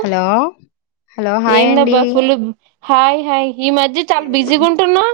Hello hello hi ఏందబ్బా అండి full hi hi ఈ మధ్య చాలా బిజీగా ఉంటున్నా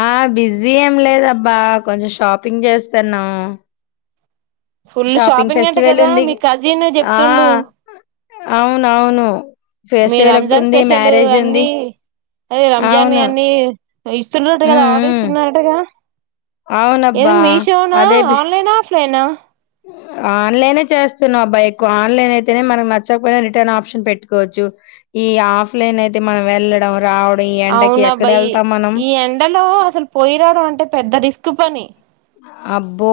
ఆ బిజీ ఏం లేదబ్బా కొంచెం షాపింగ్ చేస్తాన్నామ్ ఫుల్ షాపింగ్ అంట కదా ఉంది మీ కజిన్ ఆ చెప్తుండు అవునవును మీ ఫెస్టివల్ ఒకటి రంజాన్ ఉంది స్పెషల్ మ్యారేజ్ ఉంది అన్ని అదే రంజాన్ అవును అన్ని ఇస్తున్నట్టు ఉమ్ కదా ఆర్డర్ ఉమ్ ఇస్తున్నారటగా ఏదో అవునబ్బా మీషోనా అదే బి ఆన్లైనా ఆఫ్లైనా. ఆన్లైనే చేస్తున్నాం అబ్బ ఎక్కువ ఆన్లైన్ అయితేనే మనకు నచ్చకపోయినా రిటర్న్ ఆప్షన్ పెట్టుకోవచ్చు ఈ ఆఫ్లైన్ అయితే మనం వెళ్ళడం రావడ్ అవునాబ్బ ఇ ఈ ఎండలో అస్సల్ పోయిరావడం అంటే పెద్ద రిస్క్ తుఫని అబ్బో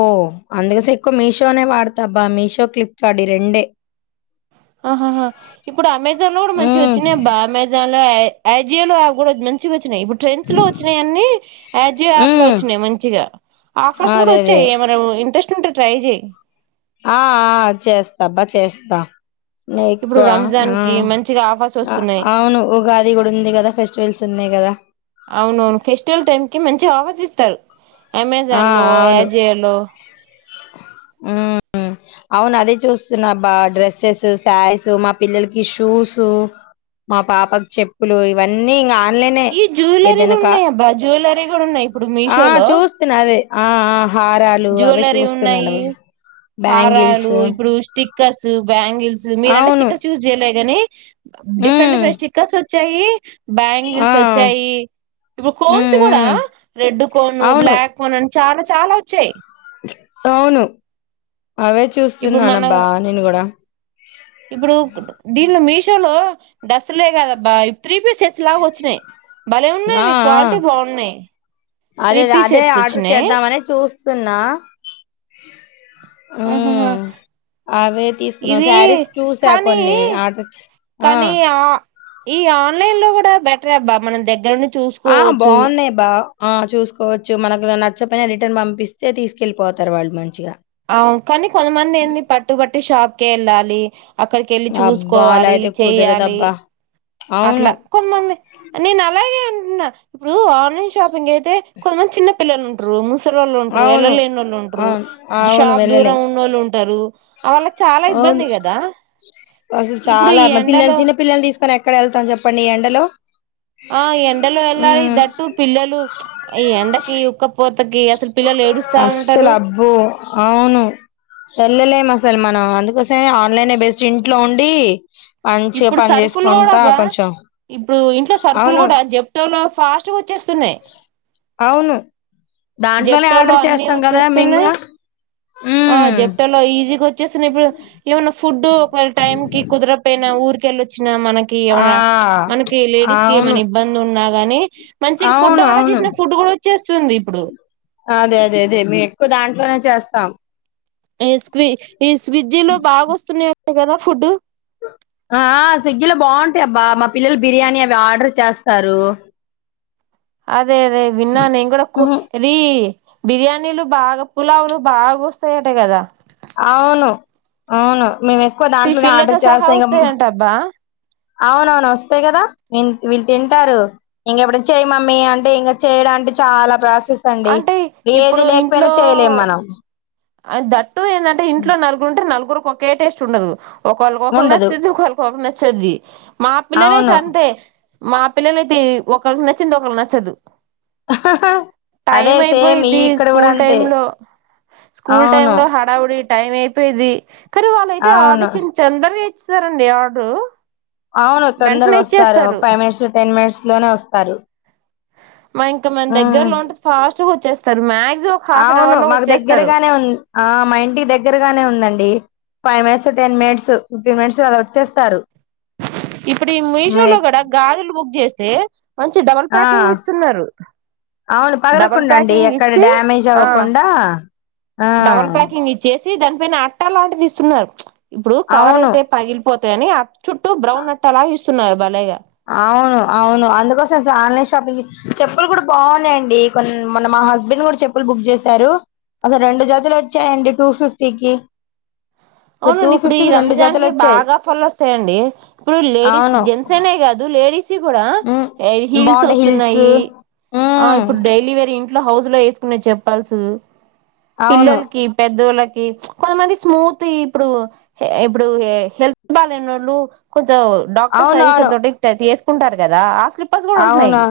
అందగసె ఎక్కువ మీషోనే వాడతా అబ్బా మీషో ఫ్లిప్కార్ట్ ఈ రెండే అహాహా ఇప్పుడు అమెజాన్ లో గూడా మంచియి ఉమ్ వచ్చినాయిబ్బా అమెజాన్ లో ఆ ఎ యజీయోలో అవి గూడా మంచి మంచి ఇప్పుడు ట్రెండ్స్ లో వచ్చినియన్నీ యజియె యాప్ లో ఉమ్ వచ్చినాయ్ మంచిగా ఆఫర్స్ గూడా అదే అదే వచ్చాయ్ ఏమైన ఇంట్రెస్ట్. టిడ్ ట్రైయ్ జెయ్ ఆహ్హ్ చేస్తా అబ్బా చేస్తా నే ఇప్పుడు ఎక్కువ రంజాన్ కి ఆహ్ మంచిగా ఆఫర్స్ అ వస్తున్నాయి అవును ఉగాది గూడా ఉంది గదా ఫెస్టివల్స్ ఉన్నాయ్ గదా అవునవును ఫెస్టివల్ టైం కి మంచి ఆఫర్స్ ఇస్తారు. అమెజాన్ లో అవును యజియలో ఉమ్ అవును అదే చూస్తున్నా అబ్బా డ్రెస్సెస్ శారీస్ మా పిల్లలకి షూస్ మా పాపకి చెప్పులు ఇవన్నీ ఇంగ. ఆన్లైనే ఈ జ్యువెలరీ ఏదైనా గూడా కా ఉన్నాయ్ అబ్బా జ్యువెలరీ గూడా ఉన్నాయ్ ఇప్పుడు ఆ మీషో లో. చూస్తున్నా అదే ఆ ఆ హారాలు అవే జ్యవెలరీ చూస్తున్నాను ఉన్నాయి అవి బ్యాంగిల్స్ హారాలు ఇప్పుడు స్టిక్కర్స్ బ్యాంగిల్స్ మీరంటే అవును స్టిక్కర్స్ చూస్ జెయ గాని డిఫరెంట్ ఉమ్ డిఫరెం స్టిక్కర్స్ చేయ్యి బ్యాంగిల్స్ ఆ ఇప్పుడు కోన్స్ ఉమ్ గూడా ఉమ్ రెడ్ కోన్ అవును బ్లాక్ కోన్ అని చాలా చాలా వచ్చాయ్ అవును అవే ఇప్పుడు మనం చూస్తున్నానబ్బా నేను కూడా ఇప్పుడు దీన్లో మీషోలో డస్లే కదా అబ్బా త్రీ పీస్ సెట్స్ లాగా వచ్చినాయ్ భలే ఆ ఉన్నావి ఆ క్వాలిటీ బావున్నాయ్ త్రీ పీస్ సెట్స్ వచ్చినాయ్ సున్నా ఆహాహా హ్మ్ అవే తీస్కున్నా ఇది శారీస్ చూసా కానీ కొన్ని ఆర్డర్ ఇచ్చి కానీ ఆహ్ ఆ ఈ ఆన్లైన్ లో గూడా బెటరే అబ్బా మనం దగ్గర ను ఆహ్ బావున్నాయ్ అబ్బా ఆహ్ చూసుకోవచ్చు మనకు నచ్చపోయిన రిటర్న్ పంపిస్తే తీసుకెళ్ళిపోతారు వాళ్ళు మంచిగ. కానీ కొంతమంది ఏంది పట్టుబట్టి షాప్కె ఎళ్ళాల్ లి అక్కడికి వెళ్ళి అబ్బా అలా చూసుకోవాలి అయితే చెయాలి కుదరదబ్బా అవును అట్లా కొమంది నేను అలాగే అంటున్నా ఇప్పుడు ఆన్లైన్ షాపింగ్ ఎయి స్తే కొంతమంది చిన్న పిల్లలు ఉంటరు ముసలి వాళ్ళు ఉంటారు అవును ఎళ్లలేని వాళ్ళు ఉంటారు అవును అవును షాప్ వెళ్ళలేం దూరం ఉన్నవాళ్ళు ఉంటారు వాళ్ళకి చాలా అవును ఇబ్బంది కదా అసలు ఇప్పుడు చాలా ఈ పిల్లల ఎండలో చిన్న పిల్లలు తీసుకొని ఎక్కడ వెళ్తాం చెప్పండి ఎండలో ఆ ఎండలో వెళ్ళాలి ఉమ్ దట్టు పిల్లలు ఈ ఎండకి ఉక్కపోతే అస్సలు అబ్బో అవును ఎల్లలేం అసలు అసల్ మనం అందుకోసమే ఆన్లైనే బెస్ట్ ఇంట్లో ఉండి మంచిగ ఇప్పుడు పని సరుకులు కూడా చేసుకుంటా బా కొంచెం ఇప్పుడు ఇంట్లో సరుకుల్ అవును కూడా జెప్టో లో ఫాస్ట్గా వచ్చే అవును దాంట్లోనే జెప్టోలో ఆర్డర్ అన్ని చేస్తాం కదా మేము వచ్చేస్తున్నాయి కూడా చ్చేసిన ఇప్పుడు ఏమైన్న ఫుడ్ ఒకవేళ టైం కి కుదర ఎటైనా ఊర్కెళ మనకి ఆ ఏమన్న మనకి లేడీస్ కి అవును ఏమైన ఇబ్బంది ఉన్నా కానీ అవును అవును వచ్చేస్తుంది ఇప్పుడు అదే అదే అదే మేం ఎక్కువ దాంట్లోనే చేస్తా తాం ఎస్కువి ఈ స్విజ్జీ లో బాగా వస్తున్నాయి అంతే కదా ఫుడ్ ఆ స్విగ్గిలో బాగుంటాయబ్బా మా పిల్లలు బిర్యానీ అవి ఆర్డర్ చేస్తారు అదే అదే విన్నా నేను కూడా కూడా కుట్ ఉహు, అది బిర్యానీలు బాగా పులావులు బాగా వస్తాయట కదా అవును అవును మేము ఎక్కువ దాంట్లోనే టిఫిన్లతో ఆర్డర్ సహా చేస్తాం ఇంక వస్తాయంటబ్బా అవునవును వస్తయి కదా వీళ్ళు తింటారు ఇంక ఎప్పుడ చేయి మమ్మీ అంటే ఇంక చేయడానికి చాలా ప్రా సండి అంటే ఇప్పుడు ఏది లేకపోయినా చేయలేం మనం అండ్ ద టు ఎందంటే ఇంట్లో నలుగురు ఉంటే నలుగురు ఒకే టేస్ట్ ఉండదు ఒకాల కొకల్ న ఉండదు సి దుకాల కొ చ్చది మా పిల్లలైతే అవును అంతే మా పిల్లలయితే ఒకరికి నచ్చింది ఒకళ్ళకి నచ్చదు అదే టైమ్ సేమ్ అయిపోయిది ఇక్కడ కూడా స్కూల్ అంతే టైమ్ లో స్కూల్ టైమ్ అవును లో హడావుడి టైం అయిపోయిది కానీ వాళ్ళయితే అవును ఆడిచ్చిన తందర సారండి ఆర్డరు అవును తొందరగా వెంటనే వస్తారు ఇచ్చేస్తారు ఫైవ్ మినిట్స్ టెన్ మినిట్స్ లోనే వస్తారు మ ఇంకా మన ఉమ్, దగ్గరలో ఉంటది ఫాస్ట్ గా వచ్చేస్త స మ్యాగ అవును మాకు దగ్గరగానే ఉంది ఆ మా ఇంటికి దగ్గరగానే ఉందండి five minutes ten minutes fifteen minutes అలా వచ్చేస్తారు ఇప్పుడు ఈ మీషో లో మీ- కూడా గాజులు బుక్ చేస్తే మంచి డబల్ ఆ ప్యాకింగ్ ఇస్తున్నారు అవును డబల్ పగలకుండా అండి ప్యాకింగ్ ఎక్కడ ఇచ్చి డ్యామేజ్ ఆ అవ్వకుండా ఆ డబల్ ప్యాకింగ్ ఇచ్చేస్ దానిపైన అట్టా లాంటిదిస్తున్నారు ఇప్పుడు కవర్ అవును అయితే పగిలిపోత ధని చుట్టూ బ్రౌన్ నట్ అలా ఇ తున్నారు బలేగా అవును అవును అందుకోసం అసలు ఆన్లైన్ షాపింగ్ చెప్పులు కూడా బాగున్నాయండి కొ మొన్న మా హస్బెండ్ కూడా చెప్పులు బుక్ చేశారు అసలు రెండు జాతులు వచ్చాయండి టూ ఫిఫ్టీకి సో టూ అవునండి ఇప్పుడు ఈ ఫిఫ్టీకి రెండు రంజాన్ జతలు కి వచ్చాయి బాగా ఫలు వస్తాయండి ఇప్పుడు లేడీస్ అవును జెంట్స్ అనే కాదు లేడీస్ ఇచ్చి కూడ ఉమ్ హిల్స్ బాగుంటాయి హిల్స్ వస్తున్నాయి ఉమ్ ఇప్పుడు డైలీ వరి ఇంట్లో హౌస్ లో వేసుకునే చెప్పాల్సు అవును పిల్లలకి పెద్దోళ్ళకి ఫ కొంత మంది స్మూత్ ఇప్పుడు ఇప్పుడు హెల్త్ బాలెనోలు కొ డాక్టర్ అవును సజీషన్టిక్ట్యి ఎస్ ఉంటారు కదా స్లిప్పర్స్ కూడా ఉంటున్నాయి అవునా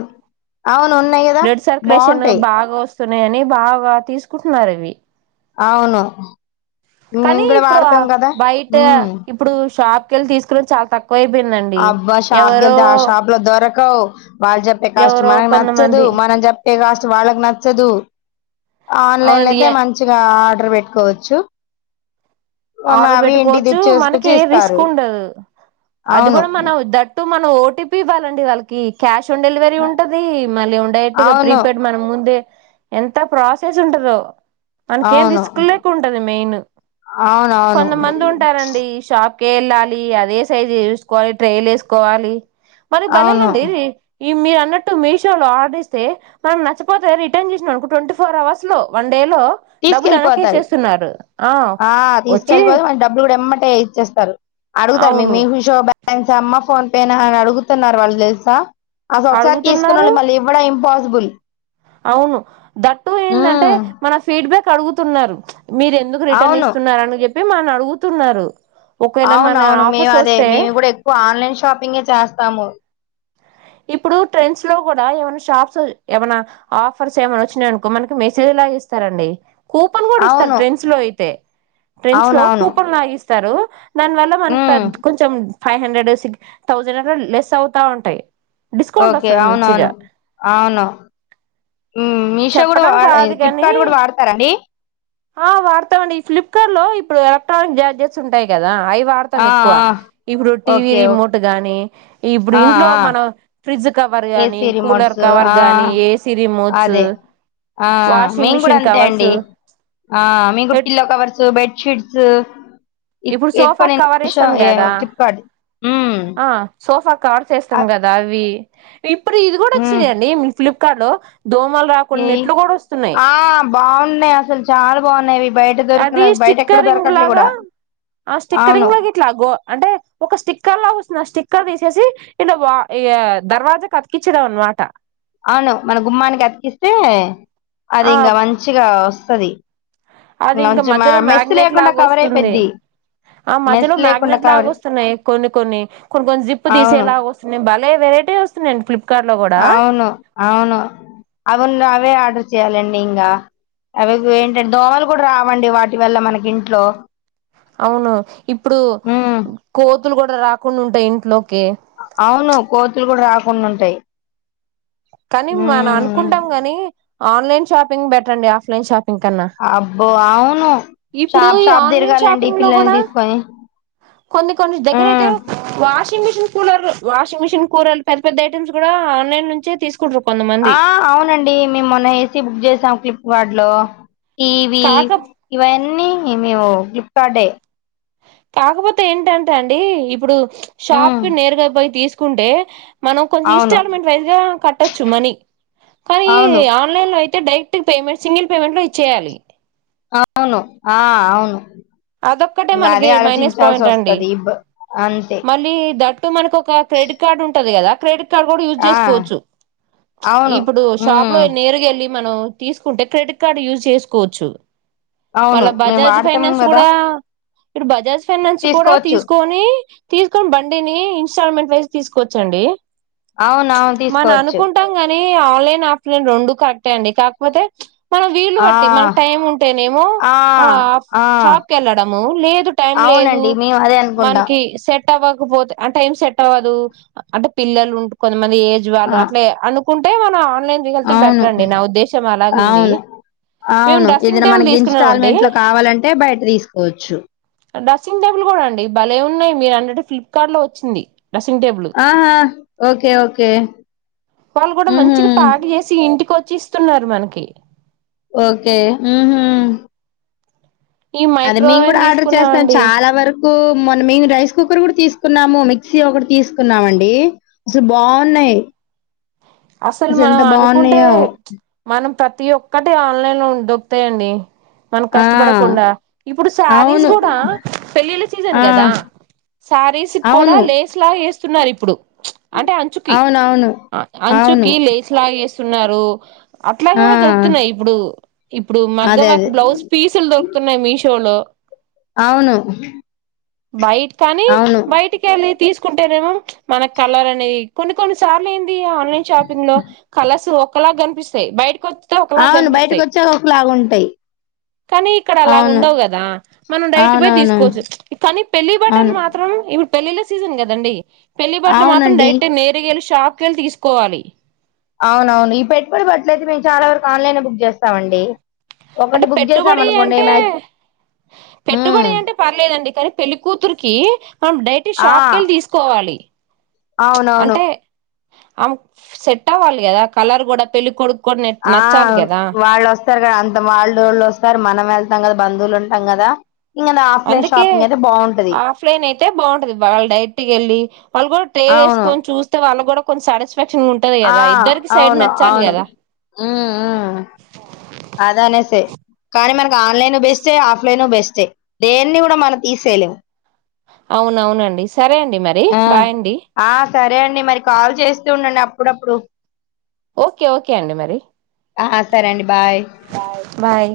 అవును ఉన్నాయి కదా బాగుంటాయి సునే అని బాగా తీసుకుంటున్నారు ఇవి అవును కానీ మేము కూడా ఇప్పుడు వాడతాం కదా బయట ఉమ్ ఇప్పుడు షాప్ కెళ్ తీసుకుని చాలా తక్ అబ్బా షాపు గెళ్తే ఆషాపు లో దొర కవ్ వాళ్ళు చెప్పే కాస్ట్ ఎవరో మనకు నచ్చదు, కొంతమంది మనం చెప్పే కాస్ట్ వాళ్ళకి నచ్చదు, ఆన్లైన్ లో అవునండి అయితే మంచిగా. డర్ వెట్టుకోవచ్చు ఆర్డర్ పెట్టుకోవచ్చు మనకి చూసుకొచ్చి ఏ రిస్క్ ఇస్తారు ఉండదు అది అవును కూడా మన దట్టు మనం ఓటీపీ ఇవ్వాలండి వాళ్ళకి క్యాష్ ఆన్ డెలివరీ ఉంటది మళ్ళీ డైరెక్ట్ గా అవును ప్రీపేయిడ్ మనం ముందే ఎంత ప్రాసెస్ ఉంటదో మనకేం అవును రిస్క్ లేకుంటది మెయిన్ అవునవును కొంతమంది అవును ఉంటారండి షా ప్కే వెళ్ళాలి అదే సైజ్ చుసుకోవాలి ట్రైల్ వేసుకోవాలి మరి అవును బలేగండి ఈ మీర్ అన్ న్నట్టు మీషో లో ఆర్డర్ ఇస్తే మనం నచ్చపోతే రిటర్న్ జేసినా అనుకో ట్వంటీ ఫోర్ అవర్స్ లో వన్ డే లో డబ్బులు తీసుకెళ్ళిపోతారు వెనకేసేస్తున్నారు ఆ ఆ వచ్చి తీసుకెళ్ళి పోతే మన డబ్బులు కూడా ఎమ్మ టే ఇచ్చేస్తారు అడుగుతారు అవును మీ మీషో బె ఎన్సా అమ్మ ఫోన్ పే అని అడుగుతున్నారు వాళ్ళు లెల్సా అసల్ ఒకసారి అడుగుతున్నారు తీసుకున్నళ్లు మళ్ళీ ఇవ్వడం ఇంపాసిబుల్ అవును దట్టు ఏందంటే మన ఫీడ్బ్యాక్ అడుగుతున్నారు ప్చ్ మీరు ఎందుకు రిటర్న్ అవును ఇస్తున్నారని జెప్ మే మన్ అడుగుతున్నారు ఒకవేళ అవున మన అవును మేము ఆఫర్స్ అదే వస్తే మేము కూడా ఎక్కువ ఆన్లైన్ షాపింగే చేస్తాము ఇప్పుడు ట్రెండ్స్ లో కూడా ఏమైనా షాప్స్ ఏమైనా ఆఫర్స్ ఏమైన్నా వచ్చినానుకో మనకి మెసేజ్ లాగా ఇస్తారండి. కూపన్ కూడా ఇస్తారు అవును ట్రెండ్స్ లో అయితే ట్రెండ్స్ లో అవునవును కూపన్ లాగిస్తారు దానివల్ల మనకు ఉమ్ పెద్ కొంచెం ఫైవ్ హండ్రెడ్ సి థౌజండ్ అట్లా లెస్ అవుతా ఉంటాయి డిస్కౌంట్ ఓకే వస్తది మంచిగా అవునవును అవును మీషో కూడా చెప్పడం కాదు కాని ఫ్లిప్కార్ట్ కూడా వాడతారండి ఆ వాడతామండి ఈ ఫ్లిప్కార్ట్ లో ఇప్పుడు ఎలక్ట్రానిక్ గ్యాడ్జెట్స్ ఉంటాయి కదా అ వాడతాం ఆ ఎక్కువ ఆ ఇప్పుడు టీవీ ఓకే ఓ రిమోట్ గాని ఇప్పుడు ఆ ఇంట్లో ఆ మన ఫ్రిడ్జ్ కవర్ గానీ ఏసీ కూలర్ రిమోట్స్ కవర్ ఆ గానీ ఏసీ రిమ్మోచ్చు అదే ఆ మేము కూడా అంతే అండి ఆ మేం కూడ పిల్లో కవర్స్ బెడ్షీట్ జ ఇప్పుడు సోఫా కవర్ వేస్తాం కదా ఫ్లిప్కార్ట్ ఉమ్ ఆ సోఫా కవర్ వేస్తాం అ- కదా అవి ఇప్పుడు ఇది కూడా ఉమ్ వచ్చినాయండి ఫ్లిప్కార్ట్ లో దోమలు ఏ రాకుండా నెట్లు కూడా వస్తున్నాయి ఆ బాగున్నాయి అసలు చాలా బాగున్నాయి బయట దొరికిన అది బయట ఎక్కడ స్టిక్కరింగ్ దొరకట్లే లాగా కూడా ఆ అవును స్టిక్కరింగ్ లాగా ఇట్లాగ అంటే ఒక స్టిక్కర్ లాగా వస్తుంది ఆ స్టిక్క స్టిక్కర్ తీసేసి ఇ దర్వాజా అతికించడంం అనమాట అవును మన గుమ్మానికి అతికిస్తే అది ఆ ఇంకా మంచిగా వస్ స్తది అది ఇంక మధ్యలో మ్యాగ్నెట్ లేకుండా లాగ కవర్ వస్తుంది. అయిపోద్ది ఆ మెస్ మధ్యలో లేకుండా మ్యాగ్నెట్ లాగ కవర్ వస్తున్నాయి కొన్ని కొన్ని. కొన్ని కొన్ని జిప్పు అవును తీసేలాగా వస్తున్నాయి బల్ వెరటీ వన్నాయండి ఫ్ప్ అవును అవును అవును అవే ఆర్డర్ చేయాలం ఇంకా అవి ఏంటంటే దోమలు కూడా రావండి వాటి వల్ల మనకి ఇంట్లో అవును ఇప్పుడు ఉమ్ కో పురుగులు కూడా రాకుండా ఉంటాయి ఇంట్లో అవును కోతులు కూడా ర కొన్ని ఉంటాయి కానీ మనం ఉమ్ అనుకుంటాం గాని ఆన్లైన్ షపింగ్ బెటర్ండి ఆఫలైన్ షప్ ఇంకన్నా ఓ అవును ఇప్పుడు షాప్ ఈ షాప్ ఆన్లైన్ తిరగాలండి షాపింగ్ లో పిల్లల్ని కూడా తీసుకొని కొన్ని కొన్ని దగ్గర అయితే ఉమ్. Wash washing machine cooler washing machine cooler పెద్ద పెద్ద ఐటమ్స్ కూడా ఆన్లైన్ నుంచే తీసు ఆ అవునండి మేమ్ మొన్న ఏసీ బుక్ చేసాం ఫ్లిప్ కార్ట్లో టీవీ కాక ఇవన్నీ మేము ఫ్లిప్కార్ట్డే కాకపోతే ఏంటంటే అండి ఇప్పుడు ఉమ్, షాప్కి నేరుగా పోయి తీసుకు కుంటే మనం కొంచెం అవును ఇన్స్టాల్మెంట్ వైజ్ గా కట్టొచ్చు మనీ కానీ అవును ఆన్లైన్ లో అయితే అయితే డైరెక్ట్ పేమెంట్ సింగిల్ పేమెంట్లో ఇచ్చేయాలి. అవును ఆ అవును. అదోక్కటే ఇంకా మనకి అదే మైనస్ ఆలోచించాల్సి పాయింట్ అండి. వస్తది ఇబ్ అంతే మళ్ళీ దట్ ట్టు మనకు ఒక క్రెడిట్ కార్డు ఉంటది కదా క్రెడిట్ కార్డ్ కూడా యూస్ ఆ చేసుకొచ్చు. అవును ఇప్పుడు షాప్లో ఉమ్, నేరుగేల్లి మనం తీసుకుంటే క్రెడిట్ కార్డు యూజ్ చేసుకోచ్చు. అవును మేము వాడ్తమ్ కదా ఆ ఇప్పుడు బజాజ్ ఫైనాన్స్ కూడా తీసుకోవచ్చు తీసుకొని తీసుకోని బండిని ఇన్స్టాల్మెంట్ వైజ్ తీసుకోచ్చండి. అవునవును తీసుకోవచ్చు. లీ ఆన్లైన్ ఆఫ్లైన్ రెండు కరెక్టే అండి కాకపోతే మన వీళ్ళు ఆ బట్టి మనకి టైం ఉంటేనేమో ఆ ఆఫ్ ఆ షాప్ కేళ్ళడము లేదు టైం లేదు అవునండి మేము అదే అనుకుంటాం మన్కి సెట్ సెట్ అవ్వకపోతే ఆ టైం సెట్ అవ్వదు అంటే పిల్లలు ఉంట కొంత మం మంది ఏజ్ వాళ్ళు ఆ అట్లే అను కుంటే మన అవును అవును మేము అవును డ్రెస్సింగ్ ఏదైనా టేబుల్ మనకి తీసుకున్నామండి ఇన్స్టాల్మెంట్ లో కావాలంటే బయట తీసుకోవచ్చు. డ్రెస్సింగ్ టేబుల్ కూడా అండి భలే ఉన్నాయ్ మీరు అన్నట్టు ఫ్లిప్కార్ట్ లో వచ్చింది. డ్రెస్సింగ్ టేబుల్ ఆహా! Okay okay! వాళ్ళు కూడా ఉహు మంచిగా ప్యాక్ చేసి ఇంటికోచ్ చ్చిస్తున్నారు మనకి ఓకే ఈ అది మీమ్ మైక్రోవేవ్ గుడా ఆర్డర్ చేస్తాం తీసుకున్నామండి చాలా వరకు మొన్న మేము రైస్ కుక్కర్ గుడ తీసుకున్నాము, మిక్సీ ఒకటి తీసుకున్నామండి అసలు బావున్నాయి. అసలు మనం అనుకుంటే మనం తప్ తి ఒక్కటి ఆన్లైన్ దొక్తాయండి మన ఆ కష్టపడకుండా ఇప్పుడు శారీస్ అవును గుడా పెళ్ళిళ్ళ సీజన్ ఆ గదా శారీస్సుక్కూడ అవును లేస్ లాగా వేస్ స్తున్నారిప్పుడు అంటే అంచుకి అవునవును అవును అంచుకి లేస్లాయ్ ఏస్తున్నారు అట్లా ఆ గూడ దొరుకుతున్నయి ఇప్పుడు ఇప్పుడు మగ్గం అదే వర్క్ అదే బ్లౌజ్ పీసులు దొరుకుతున్నాయి మీష్ టూలో అవును బైట్కని అవును బైటికెళ్ళి తీసు కుంటరేమో మన కలరని కొన్ని కొన్ని సార్లేన్ ఈ ఆన్లైన్ షాపింగ్ లో కలసువ కలా కనిపిస్తాయి బయటకొచ్ ట ఒకలాగ అవును బయటకు గనిపిస్తయ్ వచ్చాక ఒకలాగా ఉంటాయి కానీ ఇక్కడ అవును అలాగుండవు గదా మనం డైట్ బొయ్ అవునవును తీసుకోవజ్ కానీ పెళ్లి బట్టలు అవును మాత్రం ఇప్పు పెళ్ళిళ్ళ సీజన్ గదండి పెళ్లిబట్లు మాత్రం అవునండి డైట్టే నేరుగెల్లి షాప్ క్కేల్ తీస్కోవాలి అవునవును ఈ పెట్టుబడి బట్లైతే మేము చాలా వరకు ఆన్లైనే బుక్ చేస్తామండి అంటే ఒకటి బుక్ చేసాం పెట్టుబడి అనుకోండి అంటే మ్యా ఉమ్ పెట్టుబడి అంటే పర్లేదండి కానీ పెళ్లికూతురికి డైటి ఆ షాప్ కి వెళ్ళి తీసుకోవాలి అవునవును అంటే ఆమక్ సెట్టవ్వాలి గదా కలర్ గుడ పెళ్ళ కొడుక్ ఆ వాళ్ళొస్తారు గా అంత వాళ్ళోళ్ళొస్తారు మనమెళ్తాం గదా బంధువులుంటం గదా అందుకే ఆఫ్లైన్ అయితే బాగుంటది వాళ్ డైట్ గెళ్ళి వాళ్ళు గుడ ట్రే అవును వేసుకొని చూస్తే వాళ్ళ గుడ కొన్నిసాడస్ ఆ అవును అవును కదా మ్మ్ మ్మ్ అదనేసే కానీ మనకి ఆన్లైన్ బెస్టే ఆఫ్లైన్ బెస్ట్ తే దేన్ని గుడ మన తీసైలేం అవునవునండి సరే అండి మరి ఆ బాయండి ఆ సరే మరి కాల్ చేస్తూ ఉండండి అప్పుడప్పుడు ఓకే ఓకే అండి మరి ఆ సరే అండి బాయ్ బాయ్